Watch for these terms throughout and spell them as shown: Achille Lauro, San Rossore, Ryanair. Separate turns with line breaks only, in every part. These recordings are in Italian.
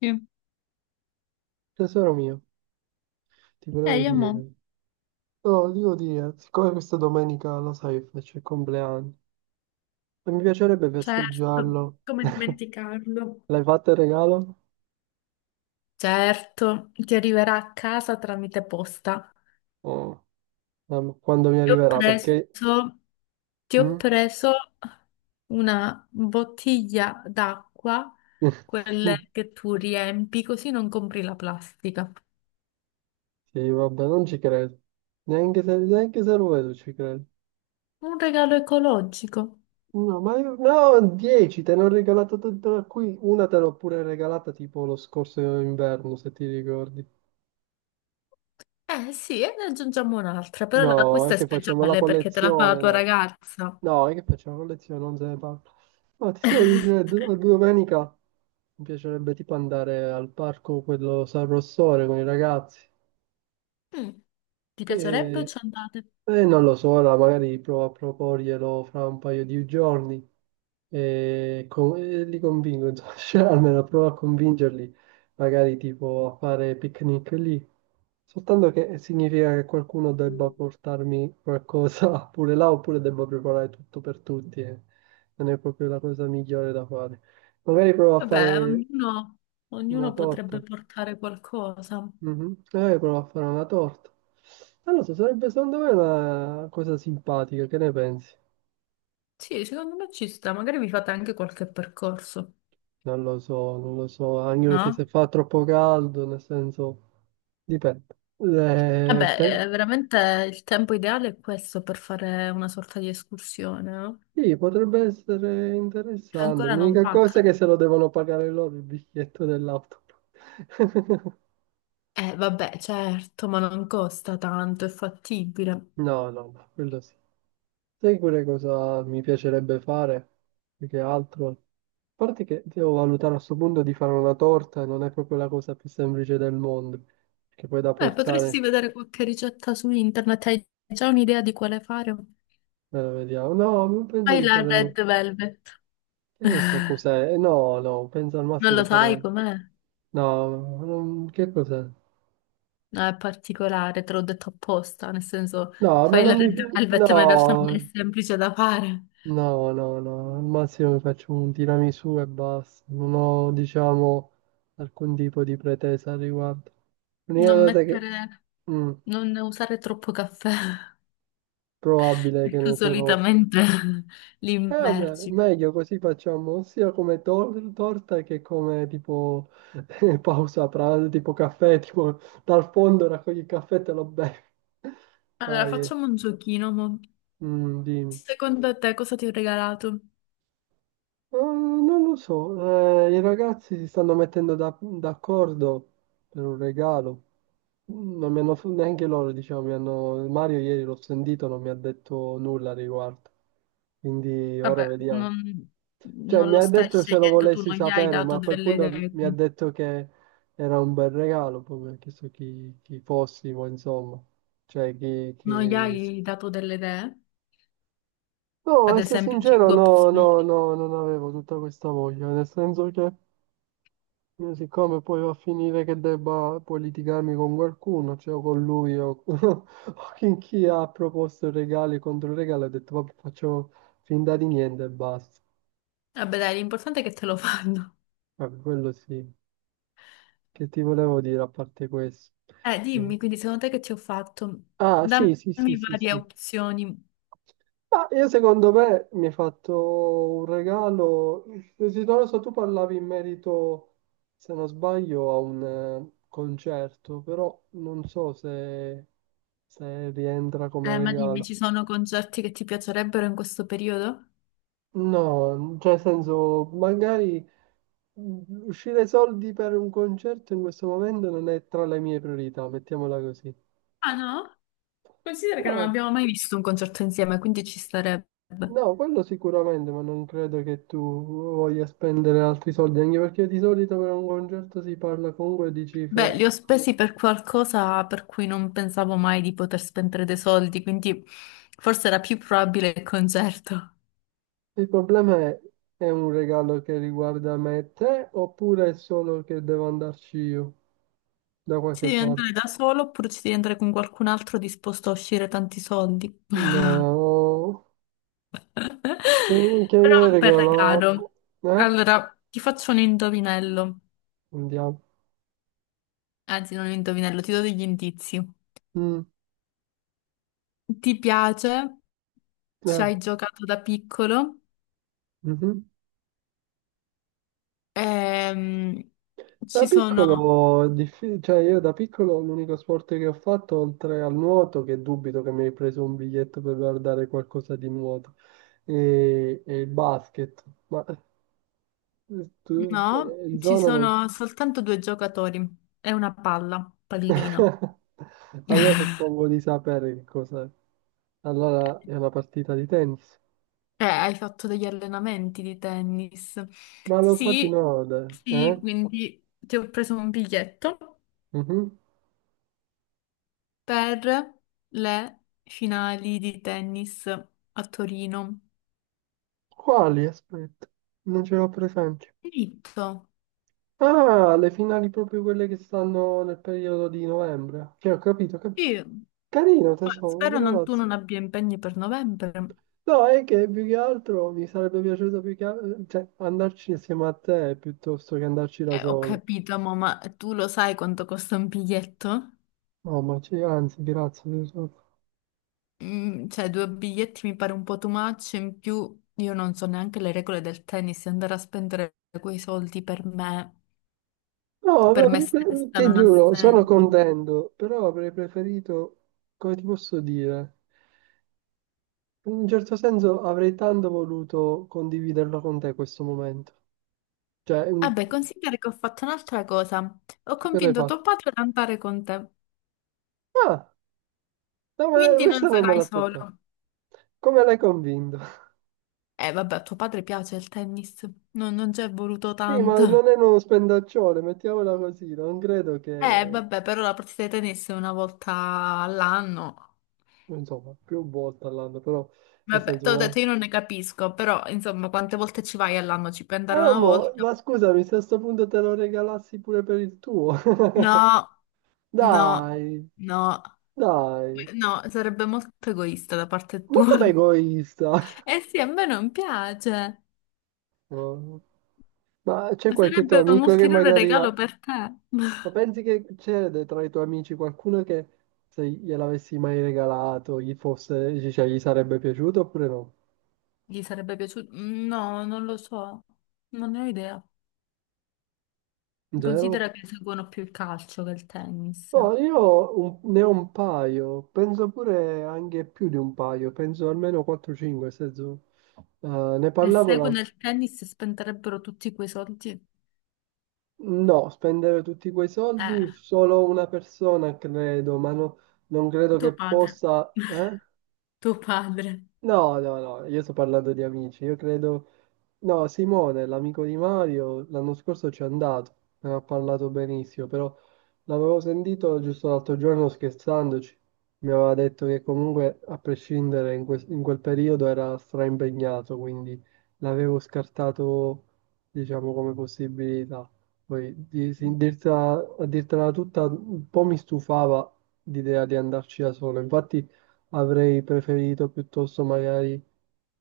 Sì.
Tesoro mio, ti
Eh,
volevo
io mo,
dire, no, ti volevo dire, siccome questa domenica lo sai, c'è il compleanno e mi piacerebbe
certo,
festeggiarlo.
come dimenticarlo.
L'hai fatto il regalo?
Certo, ti arriverà a casa tramite posta.
Oh, mamma, quando mi
Ti ho
arriverà? Perché...
preso, ti ho
Mm?
preso una bottiglia d'acqua, quelle che tu riempi, così non compri la plastica.
Sì, vabbè, non ci credo. Neanche se lo vedo ci credo.
Un regalo ecologico.
No, no, 10, te ne ho regalato tutta qui, una te l'ho pure regalata tipo lo scorso inverno, se ti ricordi.
Eh sì, e ne aggiungiamo un'altra, però
No, è
questa è
che facciamo la
speciale perché te la fa la
collezione,
tua
no.
ragazza.
No, è che facciamo lezione, non se ne parla. Ma ti stavo dicendo, domenica mi piacerebbe tipo andare al parco, quello San Rossore con i ragazzi.
Mm. Ti piacerebbe o ci andate?
Non lo so, allora magari provo a proporglielo fra un paio di giorni e, e li convinco, insomma, cioè, almeno provo a convincerli, magari tipo a fare picnic lì. Soltanto che significa che qualcuno debba portarmi qualcosa pure là oppure debba preparare tutto per tutti e non è proprio la cosa migliore da fare. Magari provo a
Vabbè,
fare
ognuno
una
potrebbe
torta.
portare qualcosa.
Mhm. Prova a fare una torta. Non lo so, sarebbe secondo me una cosa simpatica, che ne pensi?
Sì, secondo me ci sta, magari vi fate anche qualche percorso,
Non lo so, non lo so, anche perché se
no?
fa troppo caldo, nel senso, dipende. Eh, pe-
Vabbè, veramente il tempo ideale è questo per fare una sorta di escursione, no?
sì, potrebbe essere
Cioè,
interessante.
ancora non
L'unica
pacca.
cosa è che se lo devono pagare loro il biglietto dell'auto.
Vabbè, certo, ma non costa tanto, è fattibile.
No, no, no, quello sì. Sai pure cosa mi piacerebbe fare? Più che altro. A parte che devo valutare a sto punto di fare una torta e non è proprio la cosa più semplice del mondo. Che poi da
Potresti
portare,
vedere qualche ricetta su internet, hai già un'idea di quale fare?
me la vediamo. No, ma penso
Fai
di
la
fare...
Red Velvet.
Che ne so cos'è? No, no, penso al
Non
massimo
lo
di
sai
fare...
com'è?
No, che cos'è?
No, è particolare, te l'ho detto apposta, nel senso
No, ma
fai la
non mi
Red
piace...
Velvet, ma in realtà non è
No,
semplice da fare.
no, no, no, al massimo mi faccio un tiramisù e basta, non ho, diciamo, alcun tipo di pretesa al riguardo. L'unica
Non
cosa che
mettere,
mm,
non usare troppo caffè,
probabile
perché
che ne
tu
userò.
solitamente li
E vabbè,
immergi.
meglio così facciamo sia come torta che come tipo pausa pranzo, tipo caffè, tipo dal fondo raccogli il caffè e te lo bevi.
Allora,
Dai, eh.
facciamo un giochino, mo.
Mm, dimmi.
Secondo te cosa ti ho regalato?
Non lo so, i ragazzi si stanno mettendo d'accordo per un regalo. Non mi hanno, neanche loro, diciamo, Mario ieri l'ho sentito, non mi ha detto nulla al riguardo. Quindi ora
Vabbè,
vediamo.
non,
Cioè,
non
mi
lo
ha
stai
detto se lo
scegliendo tu,
volessi
non gli hai
sapere, ma
dato
a quel
delle
punto
idee,
mi ha
quindi.
detto che era un bel regalo, poi mi ha chiesto chi, fossimo, insomma. Cioè, chi,
Non gli
chi...
hai dato delle idee?
No,
Ad
essere
esempio,
sincero,
cinque
no, no,
opzioni.
no, non avevo tutta questa voglia, nel senso che... Io siccome poi va a finire che debba poi litigarmi con qualcuno, cioè o con lui o, o con chi ha proposto regali contro regali, ho detto vabbè faccio finta di niente e basta.
Vabbè, dai, l'importante è che te lo fanno.
Vabbè, quello sì, che ti volevo dire a parte questo. Eh,
Dimmi, quindi secondo te che ti ho fatto?
Ah
Dammi
sì, sì, sì, sì,
varie
sì.
opzioni.
Ma io secondo me mi hai fatto un regalo. Desiderato, tu parlavi in merito, se non sbaglio, a un concerto, però non so se, se rientra come
Ma dimmi,
regalo.
ci sono concerti che ti piacerebbero in questo periodo?
No, cioè nel senso, magari uscire soldi per un concerto in questo momento non è tra le mie priorità, mettiamola così.
Ah no? Considera che non
No.
abbiamo mai visto un concerto insieme, quindi ci starebbe.
No, quello sicuramente, ma non credo che tu voglia spendere altri soldi, anche perché di solito per un concerto si parla comunque di
Beh,
cifre.
li ho spesi per qualcosa per cui non pensavo mai di poter spendere dei soldi, quindi forse era più probabile il concerto.
Il problema è un regalo che riguarda me e te, oppure è solo che devo andarci io da
Ci
qualche
devi
parte?
andare da solo oppure ci devi andare con qualcun altro disposto a uscire tanti soldi?
No, che, che mi
Però
hai
un bel regalo.
regalato? Eh?
Allora, ti faccio un indovinello.
Andiamo.
Anzi, non un indovinello, ti do degli indizi.
Mm,
Ti piace? Ci
eh,
hai giocato da piccolo?
mhm.
Ehm,
Da
ci sono.
piccolo, è diffi- cioè io da piccolo l'unico sport che ho fatto, oltre al nuoto, che dubito che mi hai preso un biglietto per guardare qualcosa di nuoto, e il basket. Ma tu, cioè,
No,
in
ci
zona non...
sono soltanto due giocatori. È una palla, pallino.
Allora suppongo di sapere che cos'è. Allora è una partita di tennis.
Hai fatto degli allenamenti di tennis.
Ma lo fate in
Sì,
ode, eh?
sì, quindi ti ho preso un biglietto
Mhm.
per le finali di tennis a Torino.
Quali? Aspetta, non ce l'ho presente.
Diritto.
Ah, le finali proprio quelle che stanno nel periodo di novembre. Che ho capito,
Sì,
carino,
ma
tesoro,
spero tu
grazie.
non abbia impegni per novembre.
No, è che più che altro mi sarebbe piaciuto più che cioè, andarci insieme a te piuttosto che andarci da
Ho
solo.
capito, mo, ma tu lo sai quanto costa un biglietto?
No, ma c'è, anzi, grazie, tesoro.
Cioè, due biglietti mi pare un po' too much, in più io non so neanche le regole del tennis, e andare a spendere quei soldi
No,
per
vabbè,
me stessa
ti
non ha
giuro, sono
senso.
contento, però avrei preferito, come ti posso dire, in un certo senso avrei tanto voluto condividerlo con te questo momento. Cioè,
Vabbè, considera che ho fatto un'altra cosa. Ho
cosa hai
convinto tuo
fatto?
padre ad andare con te.
Ah, no, ma
Quindi non
questa non me
sarai
l'aspettavo.
solo.
Come l'hai convinto?
Vabbè, a tuo padre piace il tennis. No, non ci è voluto
Sì, ma
tanto.
non è uno spendaccione, mettiamola così, non credo che...
Vabbè, però la partita di tennis è una volta all'anno.
Insomma, più volte all'anno, però, nel
Vabbè,
senso
te l'ho
una...
detto, io non ne capisco, però insomma, quante volte ci vai all'anno? Ci puoi andare
Ah,
una
mo,
volta?
ma scusami, se a sto punto te lo regalassi pure per il tuo.
No, no,
Dai,
no,
dai.
no, sarebbe molto egoista da parte
Ma
tua.
com'è egoista?
Eh sì, a me non piace.
Oh. Ma c'è qualche tuo
Sarebbe un
amico che
ulteriore
magari
regalo
ha...
per te.
Ma pensi che c'è tra i tuoi amici qualcuno che se gliel'avessi mai regalato gli fosse, cioè, gli sarebbe piaciuto oppure no?
Gli sarebbe piaciuto? No, non lo so, non ne ho idea.
Zero?
Considera che seguono più il calcio che il tennis.
No, io ne ho un paio, penso pure anche più di un paio, penso almeno 4-5, nel senso, eh, ne
Se
parlavo la...
seguono il tennis spenderebbero tutti quei soldi.
No, spendere tutti quei soldi
Eh,
solo una persona, credo, ma no, non credo
tuo
che
padre.
possa... Eh?
Tuo padre.
No, no, no, io sto parlando di amici, io credo no, Simone, l'amico di Mario, l'anno scorso ci è andato, ne ha parlato benissimo, però l'avevo sentito giusto l'altro giorno scherzandoci, mi aveva detto che comunque a prescindere in quel periodo era straimpegnato, quindi l'avevo scartato diciamo come possibilità. Poi a dirtela tutta un po' mi stufava l'idea di andarci da solo, infatti avrei preferito piuttosto magari,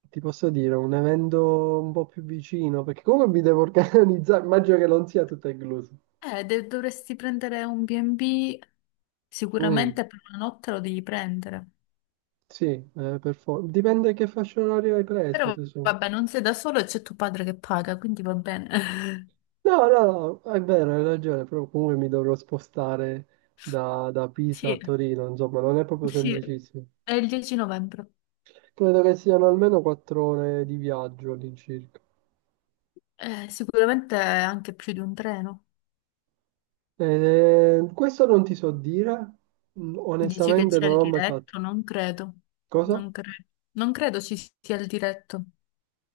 ti posso dire, un evento un po' più vicino, perché comunque mi devo organizzare, immagino che non sia tutto incluso.
Dovresti prendere un B&B,
Mm.
sicuramente per una notte lo devi prendere.
Sì, per dipende che fascia oraria hai preso,
Però
tesoro.
vabbè, non sei da solo e c'è tuo padre che paga, quindi va bene.
No, no, no, è vero, hai ragione, però comunque mi dovrò spostare da Pisa a
Sì,
Torino, insomma, non è proprio
sì,
semplicissimo.
è il 10 novembre.
Credo che siano almeno 4 ore di viaggio all'incirca.
Sicuramente anche più di un treno.
Questo non ti so dire, mm,
Dici che
onestamente
c'è
non
il
ho mai fatto.
diretto? Non credo.
Cosa?
Non credo. Non credo ci sia il diretto.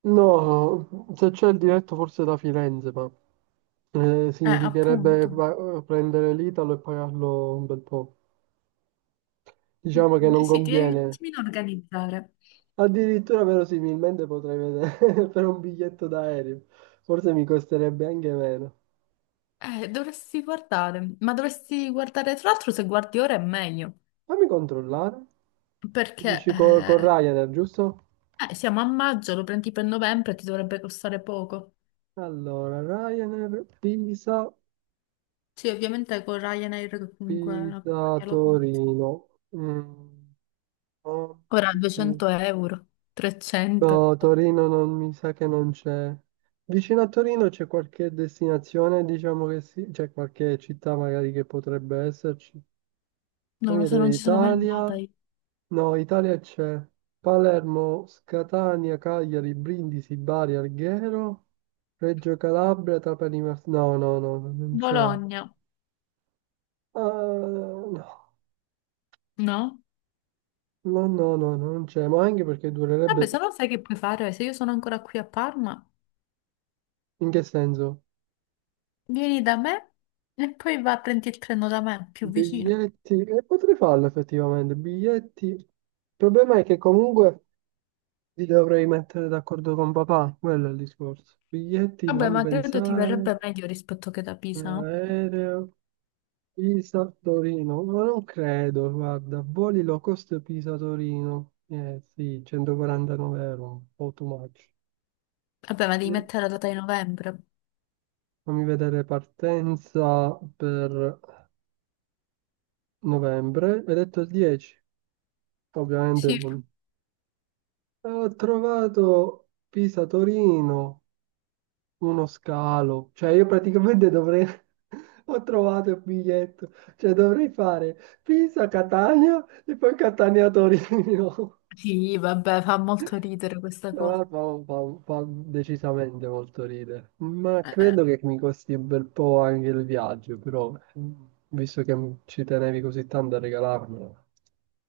No, se c'è il diretto forse da Firenze, ma significherebbe
Appunto.
prendere l'Italo e pagarlo un bel po'. Diciamo che non
Sì, ti devi un
conviene.
attimino organizzare.
Addirittura verosimilmente potrei vedere per un biglietto d'aereo. Forse mi costerebbe anche meno.
Dovresti guardare, ma dovresti guardare, tra l'altro, se guardi ora è meglio,
Fammi controllare.
perché
Dici con, Ryanair, giusto?
siamo a maggio, lo prendi per novembre, e ti dovrebbe costare poco.
Allora, Ryanair, Pisa,
Sì, ovviamente con Ryanair, che comunque è una compagnia low cost.
Torino. Mm, no,
Ora
Pisa-
200 euro, 300.
no, Torino non mi sa che non c'è. Vicino a Torino c'è qualche destinazione, diciamo che sì, c'è qualche città magari che potrebbe esserci.
Non lo
Famiglia
so, non ci sono mai andata
dell'Italia.
io.
No, Italia c'è Palermo, Catania, Cagliari, Brindisi, Bari, Alghero, Reggio Calabria, Trapani, no, no, no, no, non c'è. Ah,
Bologna,
no,
no?
no, no, no, no, non c'è, ma anche perché
Vabbè,
durerebbe...
se no sai che puoi fare, se io sono ancora qui a Parma,
In che senso?
vieni da me e poi va a prendi il treno da me, più vicino.
Biglietti... E potrei farlo effettivamente, biglietti... Il problema è che comunque li dovrei mettere d'accordo con papà, quello è il discorso. Biglietti,
Vabbè,
fammi
ma credo ti verrebbe
pensare,
meglio rispetto che da Pisa, no?
aereo... Pisa-Torino, ma non credo, guarda, voli low cost Pisa-Torino, eh sì, 149 euro, un po' too much.
Vabbè, ma devi
Eh,
mettere la data di novembre.
Fammi vedere partenza per novembre, hai detto il 10, ovviamente
Sì.
non. Ho trovato Pisa-Torino, uno scalo, cioè io praticamente dovrei, ho trovato il biglietto, cioè dovrei fare Pisa-Catania e poi Catania-Torino.
Sì, vabbè, fa molto ridere questa
No,
cosa.
fa decisamente molto ridere, ma
Eh,
credo che mi costi un bel po' anche il viaggio, però mm, visto che ci tenevi così tanto a regalarmelo,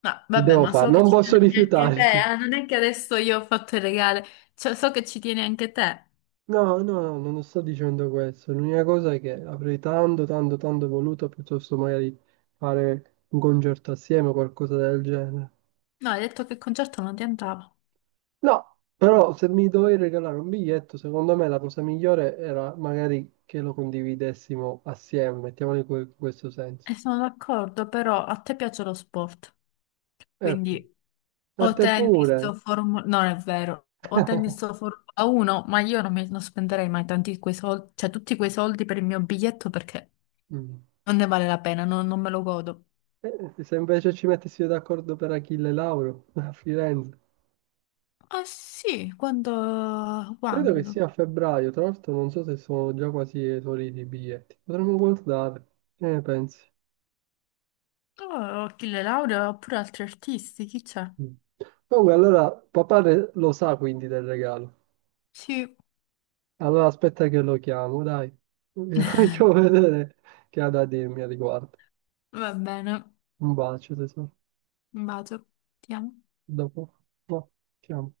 no,
che
vabbè,
devo
ma
fare?
so che
Non
ci
posso
tieni anche te,
rifiutarmi.
non è che adesso io ho fatto il regale, cioè so che ci tieni anche te.
No, no, no, non sto dicendo questo. L'unica cosa è che avrei tanto, tanto, tanto voluto piuttosto magari fare un concerto assieme o qualcosa del genere.
No, hai detto che il concerto non ti andava.
No, però se mi dovevi regalare un biglietto, secondo me la cosa migliore era magari che lo condividessimo assieme, mettiamolo in questo senso.
E sono d'accordo, però a te piace lo sport,
E ok,
quindi.
a
O
te
tennis
pure.
o Formula. No, è vero. O tennis o Formula 1, ma io non spenderei mai tanti quei soldi, cioè tutti quei soldi per il mio biglietto perché
Mm.
non ne vale la pena, non me lo godo.
Se invece ci mettessimo d'accordo per Achille Lauro a Firenze,
Ah sì, quando...
credo che
quando?
sia a febbraio, tra l'altro non so se sono già quasi esauriti i biglietti, potremmo guardare, che ne pensi?
Oh, ho chi le laurea oppure altri artisti, chi c'è?
Mm. Comunque allora papà lo sa quindi del regalo.
Sì,
Allora aspetta che lo chiamo, dai. Vi faccio vedere che ha da dirmi a riguardo.
va bene.
Un bacio, tesoro.
Un bacio. Ti amo.
Dopo. No, chiamo.